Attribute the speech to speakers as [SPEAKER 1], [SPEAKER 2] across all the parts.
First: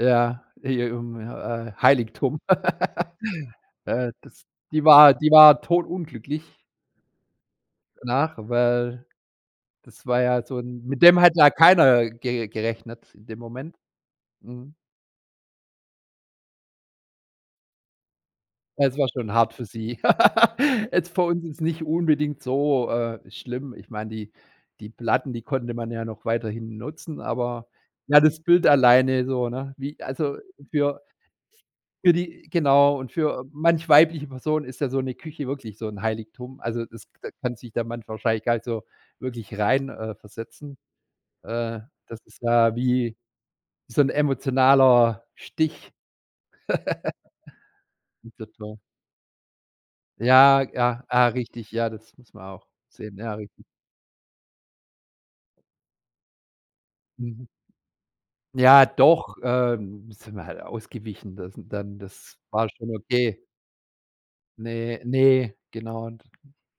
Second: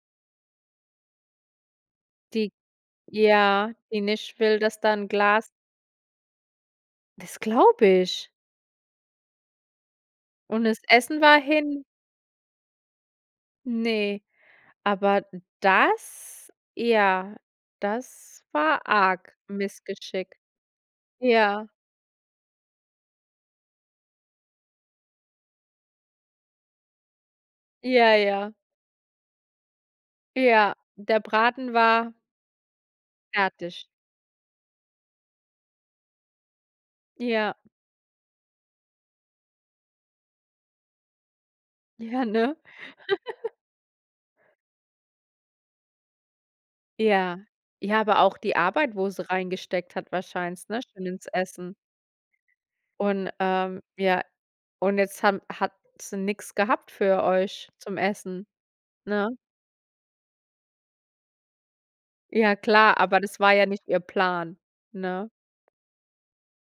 [SPEAKER 1] Ja, e i um äh, Heiligtum.
[SPEAKER 2] Die ja, die
[SPEAKER 1] Äh,
[SPEAKER 2] nicht
[SPEAKER 1] das
[SPEAKER 2] will, dass
[SPEAKER 1] die
[SPEAKER 2] da 'n
[SPEAKER 1] war die
[SPEAKER 2] Glas
[SPEAKER 1] war todunglücklich
[SPEAKER 2] Das glaube ich!
[SPEAKER 1] danach, weil, das war ja so
[SPEAKER 2] Und das
[SPEAKER 1] 'n mit dem
[SPEAKER 2] Essen
[SPEAKER 1] hat
[SPEAKER 2] war
[SPEAKER 1] ja
[SPEAKER 2] hin!
[SPEAKER 1] keiner ge gerechnet in dem Moment.
[SPEAKER 2] Ne.
[SPEAKER 1] Mhm.
[SPEAKER 2] Aber das ja, das war
[SPEAKER 1] Es war schon
[SPEAKER 2] arg
[SPEAKER 1] hart für sie.
[SPEAKER 2] Missgeschick.
[SPEAKER 1] Jetzt für uns jetzt
[SPEAKER 2] Ja.
[SPEAKER 1] nicht unbedingt so, äh, schlimm. Ich meine, die die Platten, die konnte man ja noch weiterhin nutzen, aber,
[SPEAKER 2] Ja,
[SPEAKER 1] ja, das
[SPEAKER 2] ja.
[SPEAKER 1] Bild alleine so, ne? Wie also
[SPEAKER 2] Ja,
[SPEAKER 1] für
[SPEAKER 2] der Braten
[SPEAKER 1] für
[SPEAKER 2] war
[SPEAKER 1] die genau. Und für a
[SPEAKER 2] fertig.
[SPEAKER 1] manch weibliche Person ist ja so 'ne Küche wirklich so 'n Heiligtum. Also, das da
[SPEAKER 2] Ja.
[SPEAKER 1] kann sich der Mann wahrscheinlich gar nicht so wirklich rein äh, versetzen. Äh, das
[SPEAKER 2] Ja,
[SPEAKER 1] ist
[SPEAKER 2] ne?
[SPEAKER 1] ja wie so 'n emotionaler Stich.
[SPEAKER 2] Ja. Ja, aber auch die
[SPEAKER 1] [unintelligible]
[SPEAKER 2] Arbeit, wo sie reingesteckt hat
[SPEAKER 1] Ja,
[SPEAKER 2] wahrscheinlich, ne?
[SPEAKER 1] ja,
[SPEAKER 2] Still ins
[SPEAKER 1] ah, richtig,
[SPEAKER 2] Essen.
[SPEAKER 1] ja, das muss man auch sehen,
[SPEAKER 2] Und,
[SPEAKER 1] ja, richtig.
[SPEAKER 2] ähm ja, und jetzt haben hat sie nix gehabt für
[SPEAKER 1] Mhm.
[SPEAKER 2] euch zum Essen,
[SPEAKER 1] Ja,
[SPEAKER 2] ne?
[SPEAKER 1] doch, ähm, sind wir halt ausgewichen, das n dann das
[SPEAKER 2] Ja,
[SPEAKER 1] war schon
[SPEAKER 2] klar, aber das
[SPEAKER 1] okay.
[SPEAKER 2] war ja nicht ihr Plan,
[SPEAKER 1] Ne,
[SPEAKER 2] ne?
[SPEAKER 1] ne, genau. D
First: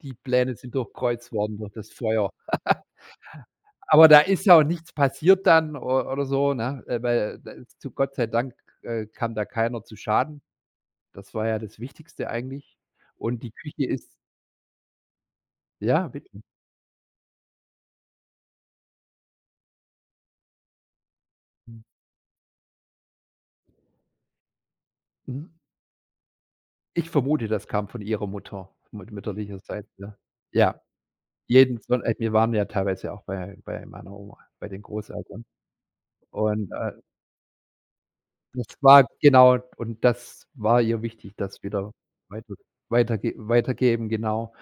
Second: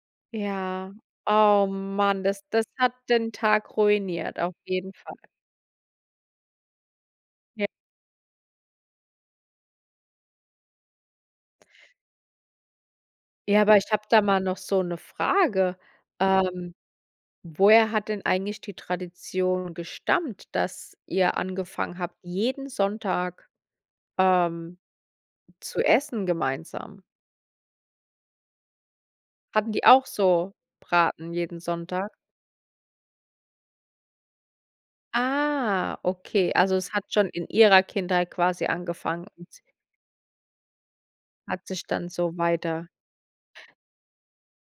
[SPEAKER 1] die Pläne sind
[SPEAKER 2] Ja,
[SPEAKER 1] durchkreuzt worden
[SPEAKER 2] oh
[SPEAKER 1] durch das
[SPEAKER 2] man,
[SPEAKER 1] Feuer.
[SPEAKER 2] das das hat den Tag
[SPEAKER 1] Aber da
[SPEAKER 2] ruiniert
[SPEAKER 1] ist
[SPEAKER 2] auf
[SPEAKER 1] ja auch nichts
[SPEAKER 2] jeden Fall.
[SPEAKER 1] passiert dann o oder so, ne? Äh, weil, äh, da
[SPEAKER 2] J
[SPEAKER 1] ist zu Gott sei Dank, äh, kam da keiner zu Schaden. Das war ja das Wichtigste eigentlich. Und die
[SPEAKER 2] Ja, aber
[SPEAKER 1] Küche
[SPEAKER 2] ich habe
[SPEAKER 1] ist
[SPEAKER 2] da mal noch so 'ne Frage:
[SPEAKER 1] Ja, richtig.
[SPEAKER 2] Ähm, woher hat denn eigentlich die Tradition gestammt, dass ihr
[SPEAKER 1] Hm.
[SPEAKER 2] angefangen habt, jeden Sonntag, ähm,
[SPEAKER 1] Mhm.
[SPEAKER 2] zu essen gemeinsam?
[SPEAKER 1] Ich vermute, das kam von ihrer Mutter, mut
[SPEAKER 2] Hatten die
[SPEAKER 1] mütterlicherseits,
[SPEAKER 2] auch
[SPEAKER 1] ja.
[SPEAKER 2] so
[SPEAKER 1] Ja!
[SPEAKER 2] Braten jeden
[SPEAKER 1] Jeden zw
[SPEAKER 2] Sonntag?
[SPEAKER 1] a wir waren ja teilweise auch bei bei meiner Oma, bei den Großeltern.
[SPEAKER 2] Ah, okay,
[SPEAKER 1] Und,
[SPEAKER 2] also
[SPEAKER 1] äh
[SPEAKER 2] es hat schon in ihrer Kindheit quasi
[SPEAKER 1] Nicht spa
[SPEAKER 2] angefangen und
[SPEAKER 1] genau,
[SPEAKER 2] es
[SPEAKER 1] und das war ihr wichtig, das
[SPEAKER 2] hat sich
[SPEAKER 1] wieder
[SPEAKER 2] dann so
[SPEAKER 1] weiter
[SPEAKER 2] weiter
[SPEAKER 1] weiterge weitergeben, genau.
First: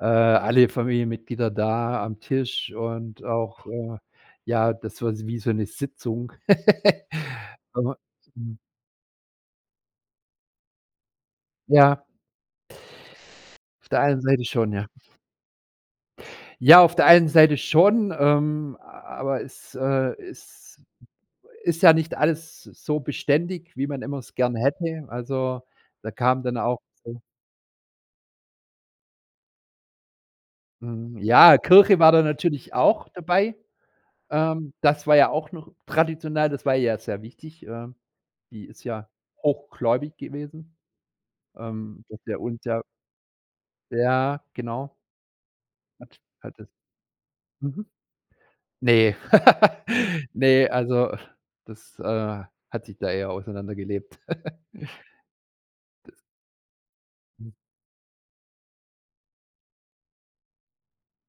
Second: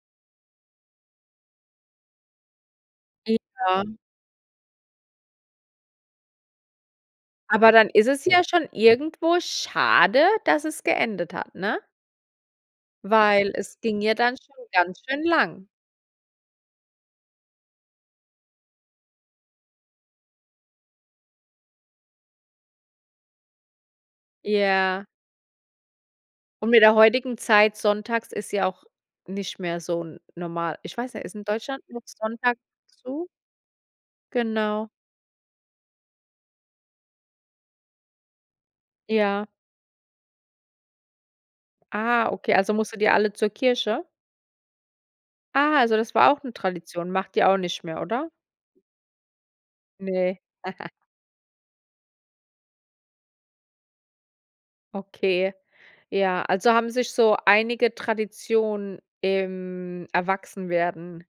[SPEAKER 1] Äh, alle Familienmitglieder da am Tisch und
[SPEAKER 2] I
[SPEAKER 1] auch,
[SPEAKER 2] ja.
[SPEAKER 1] äh, ja, das war so wie so 'ne Sitzung.
[SPEAKER 2] Aber dann
[SPEAKER 1] Aber
[SPEAKER 2] ist es ja
[SPEAKER 1] Hm.
[SPEAKER 2] schon irgendwo schade, dass es geendet hat, ne?
[SPEAKER 1] Ja.
[SPEAKER 2] Weil es
[SPEAKER 1] Auf der
[SPEAKER 2] ging ja
[SPEAKER 1] einen
[SPEAKER 2] dann
[SPEAKER 1] Seite
[SPEAKER 2] schon
[SPEAKER 1] schon, ja.
[SPEAKER 2] ganz schön lang.
[SPEAKER 1] Ja, auf der einen Seite schon, ähm, a aber es, äh, ist ist ja nicht alles so beständig, wie man immer es gern hätte.
[SPEAKER 2] Ja.
[SPEAKER 1] Also, da kam dann
[SPEAKER 2] Und
[SPEAKER 1] auch
[SPEAKER 2] mit der
[SPEAKER 1] [unintelligible]
[SPEAKER 2] heutigen Zeit sonntags ist ja auch nicht mehr so n normal. Ich weiß
[SPEAKER 1] Mhm,
[SPEAKER 2] nicht, ist in
[SPEAKER 1] ja,
[SPEAKER 2] Deutschland
[SPEAKER 1] Kirche
[SPEAKER 2] noch
[SPEAKER 1] war da
[SPEAKER 2] sonntags
[SPEAKER 1] natürlich auch
[SPEAKER 2] zu?
[SPEAKER 1] dabei. Ähm,
[SPEAKER 2] Genau.
[SPEAKER 1] das war ja auch noch traditionell. Das war ihr ja sehr wichtig, ähm. Die ist ja
[SPEAKER 2] Ja.
[SPEAKER 1] hochgläubig gewesen, ähm, dass
[SPEAKER 2] Ah,
[SPEAKER 1] der
[SPEAKER 2] okay,
[SPEAKER 1] uns
[SPEAKER 2] also
[SPEAKER 1] ja
[SPEAKER 2] musstet ihr alle zur Kirche?
[SPEAKER 1] Ja, genau.
[SPEAKER 2] Ah, also das
[SPEAKER 1] Hat
[SPEAKER 2] war auch 'ne
[SPEAKER 1] hattet.
[SPEAKER 2] Tradition? Macht ihr auch nicht
[SPEAKER 1] Mhm.
[SPEAKER 2] mehr, oder?
[SPEAKER 1] Ne.
[SPEAKER 2] Ne.
[SPEAKER 1] Ne, also das, äh, hat sich da eher auseinandergelebt.
[SPEAKER 2] Okay.
[SPEAKER 1] Das
[SPEAKER 2] Ja, also haben sich so
[SPEAKER 1] Hm.
[SPEAKER 2] einige Traditionen im Erwachsenwerden